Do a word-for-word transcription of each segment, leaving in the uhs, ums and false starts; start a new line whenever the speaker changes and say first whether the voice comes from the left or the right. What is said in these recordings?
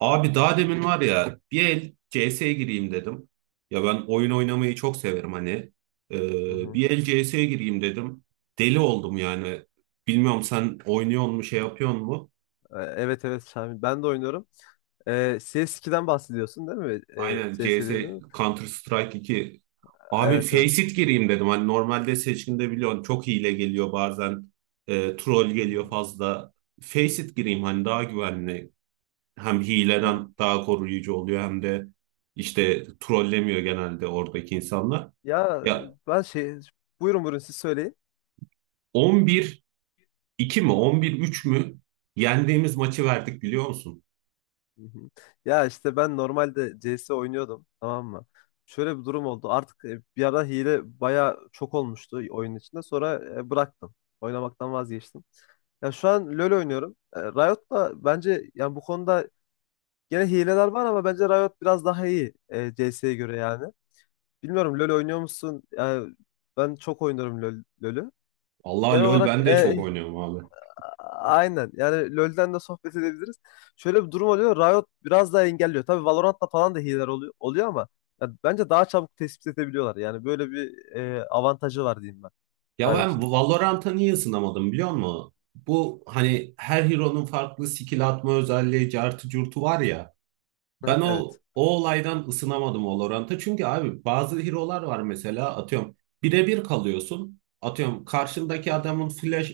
right: Abi daha demin var ya bir el C S'ye gireyim dedim. Ya ben oyun oynamayı çok severim hani.
left: Hı
right: Ee,
left: hı.
right: bir el C S'ye gireyim dedim. Deli oldum yani. Bilmiyorum, sen oynuyor mu şey yapıyor mu?
left: E, Evet evet Şamil. Ben de oynuyorum. E, C S ikiden bahsediyorsun değil mi? E,
right: Aynen,
left: C S
right: C S,
left: dedin.
right: Counter Strike iki. Abi
left: Evet evet.
right: Faceit gireyim dedim. Hani normalde seçkinde biliyorsun çok hile geliyor bazen. E, troll
left: Hı
right: geliyor
left: hı.
right: fazla. Faceit gireyim hani daha güvenli. Hem
left: Evet.
right: hileden daha koruyucu oluyor hem de işte trollemiyor genelde oradaki insanlar.
left: Ya
right: Ya,
left: ben şey... Buyurun buyurun, siz söyleyin.
right: on bir iki mi on bir üç mü yendiğimiz maçı verdik biliyor musun?
left: Hı hı. Ya işte ben normalde C S oynuyordum, tamam mı? Şöyle bir durum oldu. Artık e, bir ara hile baya çok olmuştu oyun içinde. Sonra e, bıraktım. Oynamaktan vazgeçtim. Ya şu an LoL oynuyorum. E, Riot da bence yani bu konuda gene hileler var, ama bence Riot biraz daha iyi e, C S'ye göre yani. Bilmiyorum, LoL oynuyor musun? Yani ben çok oynarım LoL, LoL'ü.
right: Allah,
left: Genel
right: LoL
left: olarak
right: ben
left: e,
right: de çok
left: e,
right: oynuyorum abi.
left: aynen. Yani LoL'den de sohbet edebiliriz. Şöyle bir durum oluyor. Riot biraz daha engelliyor. Tabii Valorant'ta falan da hileler oluyor, oluyor, ama ya bence daha çabuk tespit edebiliyorlar. Yani böyle bir e, avantajı var diyeyim ben
right: Ya ben
left: Riot'un.
right: Valorant'a niye ısınamadım biliyor musun? Bu hani her hero'nun farklı skill atma özelliği, cartı curtu var ya.
left: Ha,
right: Ben o
left: evet.
right: o olaydan ısınamadım o Valorant'a. Çünkü abi bazı hero'lar var, mesela atıyorum birebir kalıyorsun. Atıyorum, karşındaki adamın flash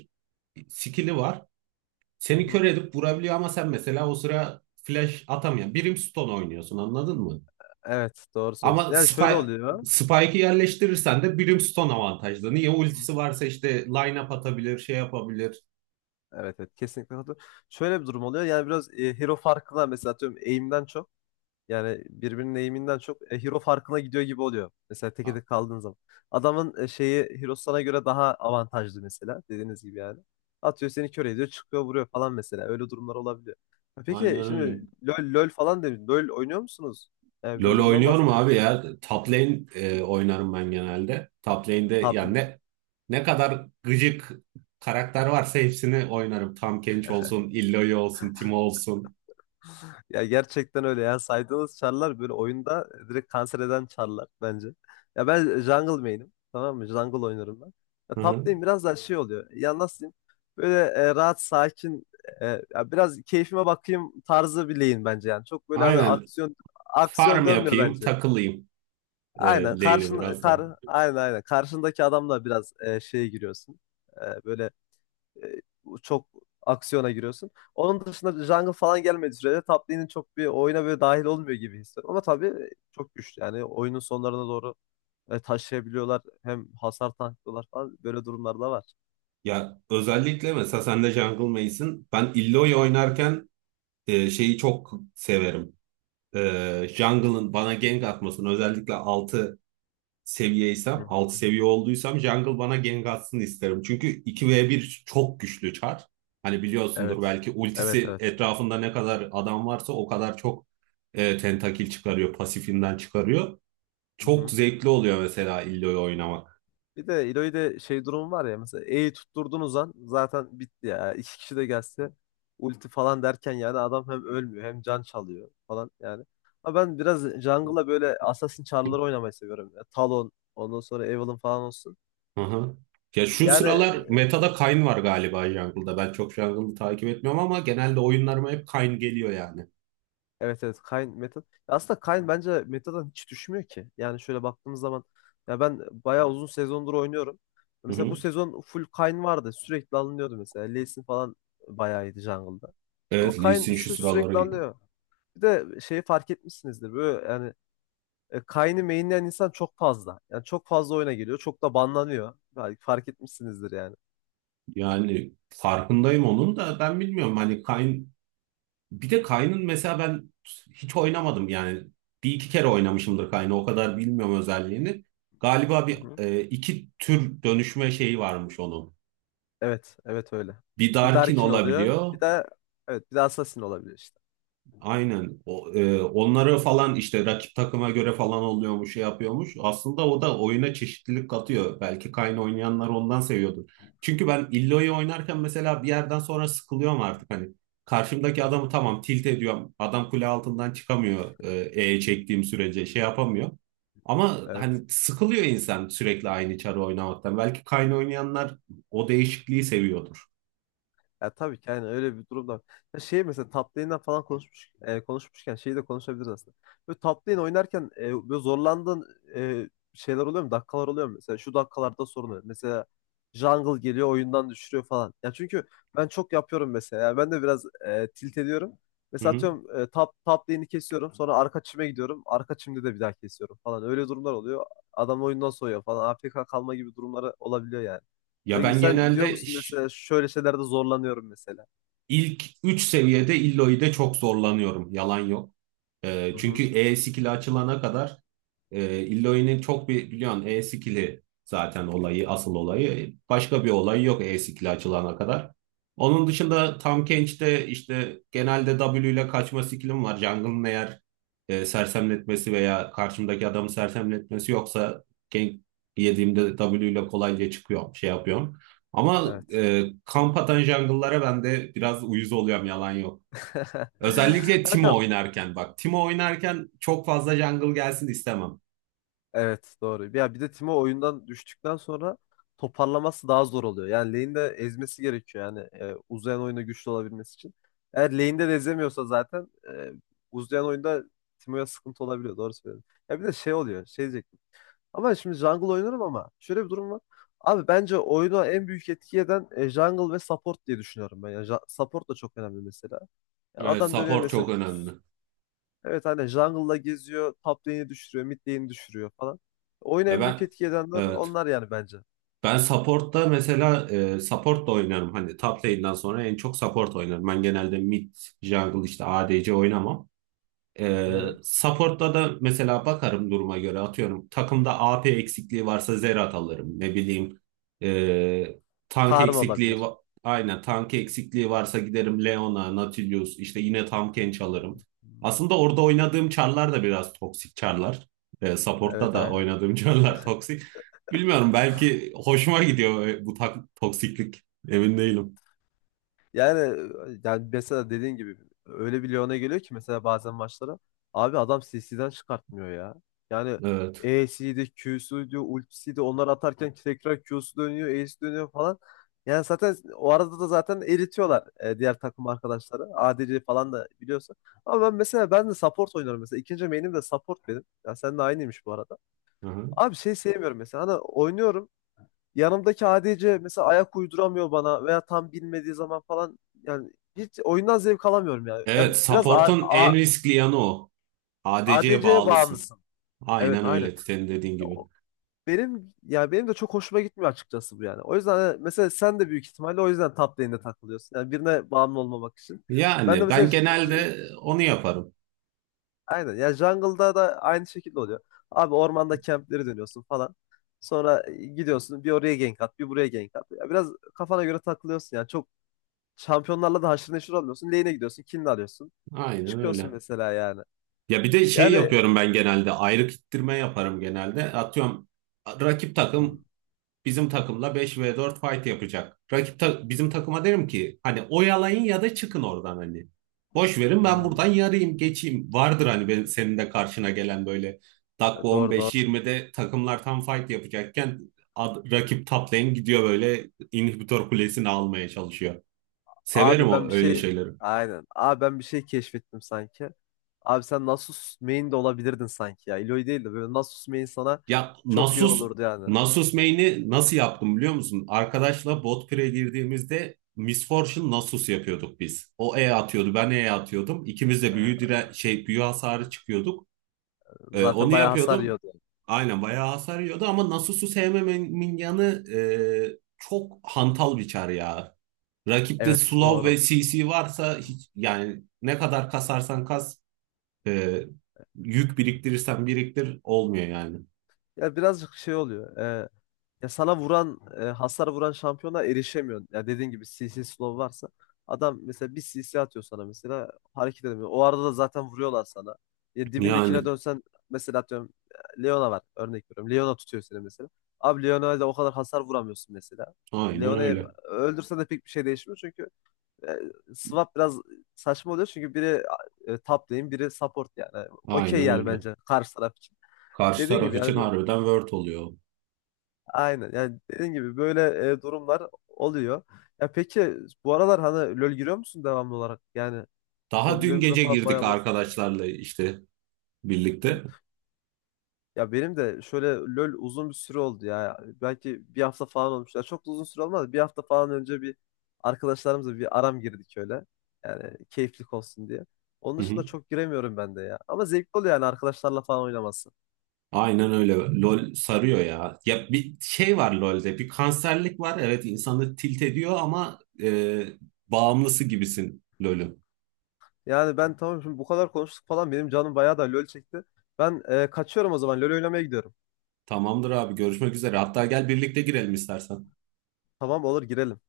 right: skill'i var.
left: Hı
right: Seni
left: hı.
right: kör edip vurabiliyor ama sen mesela o sıra flash atamayan birim stun oynuyorsun, anladın mı?
left: Evet, doğru söylüyorsun.
right: Ama
left: Yani şöyle
right: Spike,
left: oluyor.
right: Spike'ı yerleştirirsen de Brimstone avantajlı. Niye?
left: Hı.
right: Ultisi varsa işte line-up atabilir, şey yapabilir.
left: Evet evet, kesinlikle katılıyorum. Şöyle bir durum oluyor. Yani biraz e, hero farkı, mesela atıyorum aim'den çok. Yani birbirinin eğiminden çok e, hero farkına gidiyor gibi oluyor. Mesela teke
right: Ha,
left: tek kaldığın zaman. Adamın e, şeyi, hero sana göre daha avantajlı mesela, dediğiniz gibi yani. Atıyor, seni kör ediyor, çıkıyor, vuruyor falan mesela. Öyle durumlar olabiliyor. Ha,
right: aynen
left: peki, şimdi
right: öyle.
left: LoL, LoL falan demiş. LoL oynuyor musunuz? Yani
right: LoL
left: biraz ondan
right: oynuyorum
left: bahsedelim.
right: abi ya. Top lane e, oynarım ben genelde. Top lane'de
left: Tab
right: yani ne ne kadar gıcık karakter varsa hepsini oynarım. Tahm olsun, Illaoi olsun, Timo olsun.
left: Ya gerçekten öyle ya. Saydığınız çarlar böyle oyunda direkt kanser eden çarlar bence. Ya ben jungle main'im. Tamam mı? Jungle oynarım ben. Ya
right: Hı
left: top
right: hı.
left: lane biraz daha şey oluyor. Ya nasıl diyeyim? Böyle e, rahat, sakin, e, ya biraz keyfime bakayım tarzı bir lane bence yani. Çok böyle hani
right: Aynen.
left: aksiyon aksiyon
right: Farm
left: dönmüyor
right: yapayım,
left: bence.
right: takılayım e,
left: Aynen.
right: lane'e
left: Karşın
right: biraz
left: kar
right: daha.
left: Aynen, aynen. Karşındaki adamla biraz e, şeye giriyorsun. E, böyle e, çok aksiyona giriyorsun. Onun dışında jungle falan gelmediği sürece top lane'in çok bir oyuna böyle dahil olmuyor gibi hissediyorum. Ama tabii çok güçlü yani oyunun sonlarına doğru e, taşıyabiliyorlar. Hem hasar tanklıyorlar falan, böyle durumlar da var.
right: Ya özellikle mesela sen de Jungle Mage'sin. Ben Illaoi oynarken e, şeyi çok severim. E, Jungle'ın bana gank atmasını özellikle altı
left: Hı
right: seviyeysem, altı
left: hı.
right: seviye olduysam Jungle bana gank atsın isterim. Çünkü iki v bir çok güçlü çar. Hani biliyorsundur
left: Evet.
right: belki
left: Evet
right: ultisi
left: evet.
right: etrafında ne kadar adam varsa o kadar çok e, tentakil çıkarıyor, pasifinden çıkarıyor.
left: Hı
right: Çok
left: hı.
right: zevkli oluyor mesela Illio'yu oynamak.
left: Bir de İloy'de şey durum var ya, mesela E'yi tutturdunuz an zaten bitti ya. İki kişi de gelse ulti falan derken yani adam hem ölmüyor hem can çalıyor falan yani. Ama ben biraz jungle'a böyle Assassin çarları oynamayı seviyorum. Ya. Talon, ondan sonra Evelynn falan olsun.
right: Hı hı. Ya şu
left: Yani
right: sıralar metada Kayn var galiba jungle'da. Ben çok jungle'ı takip etmiyorum ama genelde oyunlarıma hep Kayn geliyor yani.
left: evet evet, Kayn meta. Aslında Kayn bence meta'dan hiç düşmüyor ki. Yani şöyle baktığımız zaman ya ben bayağı uzun sezondur oynuyorum.
right: Hı
left: Mesela
right: hı.
left: bu sezon full Kayn vardı. Sürekli alınıyordu mesela. Lee Sin falan bayağı iyiydi jungle'da. Ama
right: Evet, Lee
left: Kayn
right: Sin şu
left: sü- sürekli
right: sıraları.
left: alınıyor. Bir de şeyi fark etmişsinizdir. Böyle yani e, Kayn'i mainleyen insan çok fazla. Yani çok fazla oyuna geliyor. Çok da banlanıyor. Belki fark etmişsinizdir yani.
right: Yani farkındayım, onun da ben bilmiyorum hani Kayn, bir de Kayn'ın mesela ben hiç oynamadım yani, bir iki kere oynamışımdır, Kayn'ı o kadar bilmiyorum özelliğini. Galiba bir e, iki tür dönüşme şeyi varmış onun.
left: Evet, evet öyle.
right: Bir
left: Bir
right: Darkin
left: Darkin oluyor.
right: olabiliyor.
left: Bir de, evet, bir de Assassin olabilir işte.
right: Aynen. O, e, onları falan işte rakip takıma göre falan oluyormuş, şey yapıyormuş. Aslında o da oyuna çeşitlilik katıyor. Belki Kayn oynayanlar ondan seviyordur. Çünkü ben Illo'yu oynarken mesela bir yerden sonra sıkılıyorum artık hani. Karşımdaki adamı tamam tilt ediyorum. Adam kule altından çıkamıyor, e, E çektiğim sürece şey yapamıyor. Ama hani
left: Evet.
right: sıkılıyor insan sürekli aynı çarı oynamaktan. Belki Kayn oynayanlar o değişikliği seviyordur.
left: Ya tabii ki yani öyle bir durumda var. Ya şey, mesela top lane'den falan konuşmuş, e, konuşmuşken şeyi de konuşabiliriz aslında. Böyle top lane oynarken e, böyle zorlandığın e, şeyler oluyor mu? Dakikalar oluyor mu? Mesela şu dakikalarda sorun oluyor. Mesela jungle geliyor, oyundan düşürüyor falan. Ya çünkü ben çok yapıyorum mesela. Yani ben de biraz e, tilt ediyorum.
right: Hı
left: Mesela
right: hı.
left: atıyorum e, top, top lane'i kesiyorum. Sonra arka çime gidiyorum. Arka çimde de bir daha kesiyorum falan. Öyle durumlar oluyor. Adam oyundan soğuyor falan. A F K kalma gibi durumları olabiliyor yani.
right: Ya
left: Peki
right: ben
left: sen diyor
right: genelde
left: musun
right: ş-
left: mesela, şöyle şeylerde zorlanıyorum mesela?
right: ilk üç seviyede illoy'de çok zorlanıyorum. Yalan yok. Ee,
left: Hı
right: çünkü
left: hı,
right: E skill'i açılana kadar. E, Illoy'nin çok bir biliyorsun E-Skill'i zaten olayı, asıl olayı. Başka bir olayı yok E-Skill'i açılana kadar. Onun dışında Tam Kench'te işte genelde W ile kaçma skill'im var. Jungle'ın eğer e, sersemletmesi veya karşımdaki adamı sersemletmesi yoksa gank yediğimde W ile kolayca çıkıyorum, şey yapıyorum. Ama
left: evet.
right: e, kamp atan jungle'lara ben de biraz uyuz oluyorum, yalan yok. Özellikle Timo
left: Kankam,
right: oynarken bak. Timo oynarken çok fazla jungle gelsin istemem.
left: evet, doğru. Ya bir de Timo oyundan düştükten sonra toparlaması daha zor oluyor. Yani lane'de ezmesi gerekiyor yani e, uzayan oyunda güçlü olabilmesi için. Eğer lane'de de ezemiyorsa zaten e, uzayan oyunda Timo'ya sıkıntı olabiliyor. Doğru söylüyorsun. Ya bir de şey oluyor. Şey diyecektim. Ama şimdi jungle oynarım ama şöyle bir durum var. Abi bence oyuna en büyük etki eden e, jungle ve support diye düşünüyorum ben. Yani ja- support da çok önemli mesela. Yani
right: Evet,
left: adam dönüyor
right: support
left: mesela,
right: çok önemli.
left: evet, hani jungle'la geziyor, top lane'i düşürüyor, mid lane'i düşürüyor falan. Oyuna
right: Ya
left: en büyük
right: ben,
left: etki edenler
right: evet,
left: onlar yani bence.
right: ben support'ta mesela e, support da oynarım. Hani top lane'den sonra en çok support oynarım. Ben genelde mid, jungle işte A D C oynamam. Ee,
left: Hı-hı.
right: support'ta da mesela bakarım duruma göre atıyorum. Takımda A P eksikliği varsa Zerat alırım. Ne bileyim ee, tank
left: Karma
right: eksikliği
left: olabilir.
right: va- aynen tank eksikliği varsa giderim Leona, Nautilus işte yine Tahm alırım.
left: Hı.
right: Aslında orada oynadığım çarlar da biraz toksik çarlar. Ee, support'ta
left: Evet
right: da
left: aynen.
right: oynadığım çarlar toksik. Bilmiyorum, belki hoşuma gidiyor e, bu tak toksiklik. Emin değilim.
left: Yani e, yani mesela dediğin gibi, öyle bir Lyon'a geliyor ki mesela bazen maçlara, abi adam C C'den çıkartmıyor ya. Yani
right: Evet.
left: E'siydi, Q'suydu, ultisiydi onlar atarken tekrar Q'su dönüyor, E'si dönüyor falan. Yani zaten o arada da zaten eritiyorlar e, diğer takım arkadaşları. A D C falan da biliyorsun. Ama ben mesela, ben de support oynarım mesela. İkinci main'im de support benim. Ya sen de aynıymış bu arada.
right: Hı hı.
left: Abi şey sevmiyorum mesela. Hani oynuyorum. Yanımdaki A D C mesela ayak uyduramıyor bana veya tam bilmediği zaman falan, yani hiç oyundan zevk alamıyorum yani. Yani
right: Evet,
left: biraz A-
right: support'un en
left: A-
right: riskli yanı o. A D C'ye
left: ADC'ye
right: bağlısın.
left: bağımlısın. Evet
right: Aynen
left: aynen.
right: öyle senin dediğin gibi.
left: Benim ya, benim de çok hoşuma gitmiyor açıkçası bu yani. O yüzden hani mesela sen de büyük ihtimalle o yüzden top lane'de takılıyorsun. Yani birine bağımlı olmamak için. Ben de
right: Yani
left: mesela
right: ben
left: j- j-
right: genelde onu yaparım.
left: aynen, ya jungle'da da aynı şekilde oluyor. Abi ormanda campleri dönüyorsun falan. Sonra e, gidiyorsun bir oraya gank at, bir buraya gank at. Ya biraz kafana göre takılıyorsun yani. Çok şampiyonlarla da haşır neşir olmuyorsun. Lane'e gidiyorsun. Kill'ini alıyorsun.
right: Aynen
left: Çıkıyorsun
right: öyle.
left: mesela yani.
right: Ya bir de şey
left: Yani.
right: yapıyorum, ben genelde ayrık ittirme yaparım genelde. Atıyorum, rakip
left: Hmm,
right: takım bizim takımla beş ve dört fight yapacak. Rakip ta- bizim takıma derim ki hani oyalayın ya da çıkın oradan hani. Boş verin, ben buradan
left: hmm.
right: yarayım geçeyim. Vardır hani benim, senin de karşına gelen böyle dakika
left: E, Doğru doğru.
right: on beş yirmide takımlar tam fight yapacakken ad- rakip top lane gidiyor böyle inhibitor kulesini almaya çalışıyor. Severim
left: Abi
right: o
left: ben bir
right: öyle
left: şey,
right: şeyleri.
left: aynen. Abi ben bir şey keşfettim sanki. Abi sen Nasus main de olabilirdin sanki ya. Illaoi değil de böyle Nasus main sana
right: Ya
left: çok iyi
right: Nasus
left: olurdu yani.
right: Nasus main'i nasıl yaptım biliyor musun? Arkadaşla bot pire girdiğimizde Miss Fortune Nasus yapıyorduk biz. O E atıyordu, ben E atıyordum. İkimiz de büyü
left: E,
right: dire şey büyü hasarı çıkıyorduk. Ee,
left: Zaten
right: onu
left: bayağı hasar
right: yapıyordum.
left: yiyordu.
right: Aynen bayağı hasar yiyordu ama Nasus'u sevmememin yanı, e, çok hantal bir çar ya. Rakipte
left: Evet
right: slow ve
left: doğru.
right: C C varsa hiç yani ne kadar kasarsan kas, e, yük biriktirirsen biriktir olmuyor yani.
left: Ya birazcık şey oluyor. E, Ya sana vuran, e, hasar vuran şampiyona erişemiyorsun. Ya dediğin gibi C C slow varsa, adam mesela bir C C atıyor sana, mesela hareket edemiyor. O arada da zaten vuruyorlar sana. Ya dibindekine
right: Yani
left: dönsen, mesela atıyorum e, Leona var, örnek veriyorum. Leona tutuyor seni mesela. Abi Leona'ya da o kadar hasar vuramıyorsun mesela. E,
right: aynen
left: Leona'yı
right: öyle.
left: öldürsen de pek bir şey değişmiyor çünkü e, swap biraz saçma oluyor, çünkü biri e, top lane, biri support yani. Okey,
right: Aynen
left: yani
right: öyle.
left: bence karşı taraf için.
right: Karşı
left: Dediğin
right: taraf
left: gibi
right: için
left: yani.
right: harbiden word oluyor.
left: Aynen. Yani dediğin gibi böyle e, durumlar oluyor. Ya peki, bu aralar hani LoL giriyor musun devamlı olarak? Yani
right: Daha dün
left: hobilerimizden
right: gece
left: falan
right: girdik
left: bayağı bahsedeyim.
right: arkadaşlarla işte birlikte.
left: Ya benim de şöyle LoL uzun bir süre oldu ya. Belki bir hafta falan olmuş. Ya çok da uzun süre olmadı. Bir hafta falan önce bir arkadaşlarımızla bir aram girdik öyle. Yani keyiflik olsun diye. Onun
right: Hı
left: dışında
right: hı.
left: çok giremiyorum ben de ya. Ama zevkli oluyor yani arkadaşlarla falan oynaması.
right: Aynen öyle. LOL sarıyor ya. Ya bir şey var LOL'de. Bir kanserlik var. Evet insanı tilt ediyor ama e, bağımlısı gibisin LOL'ün.
left: Yani ben tamam, şimdi bu kadar konuştuk falan, benim canım bayağı da LoL çekti. Ben e, kaçıyorum o zaman. LoL oynamaya gidiyorum.
right: Tamamdır abi, görüşmek üzere. Hatta gel birlikte girelim istersen.
left: Tamam, olur, girelim.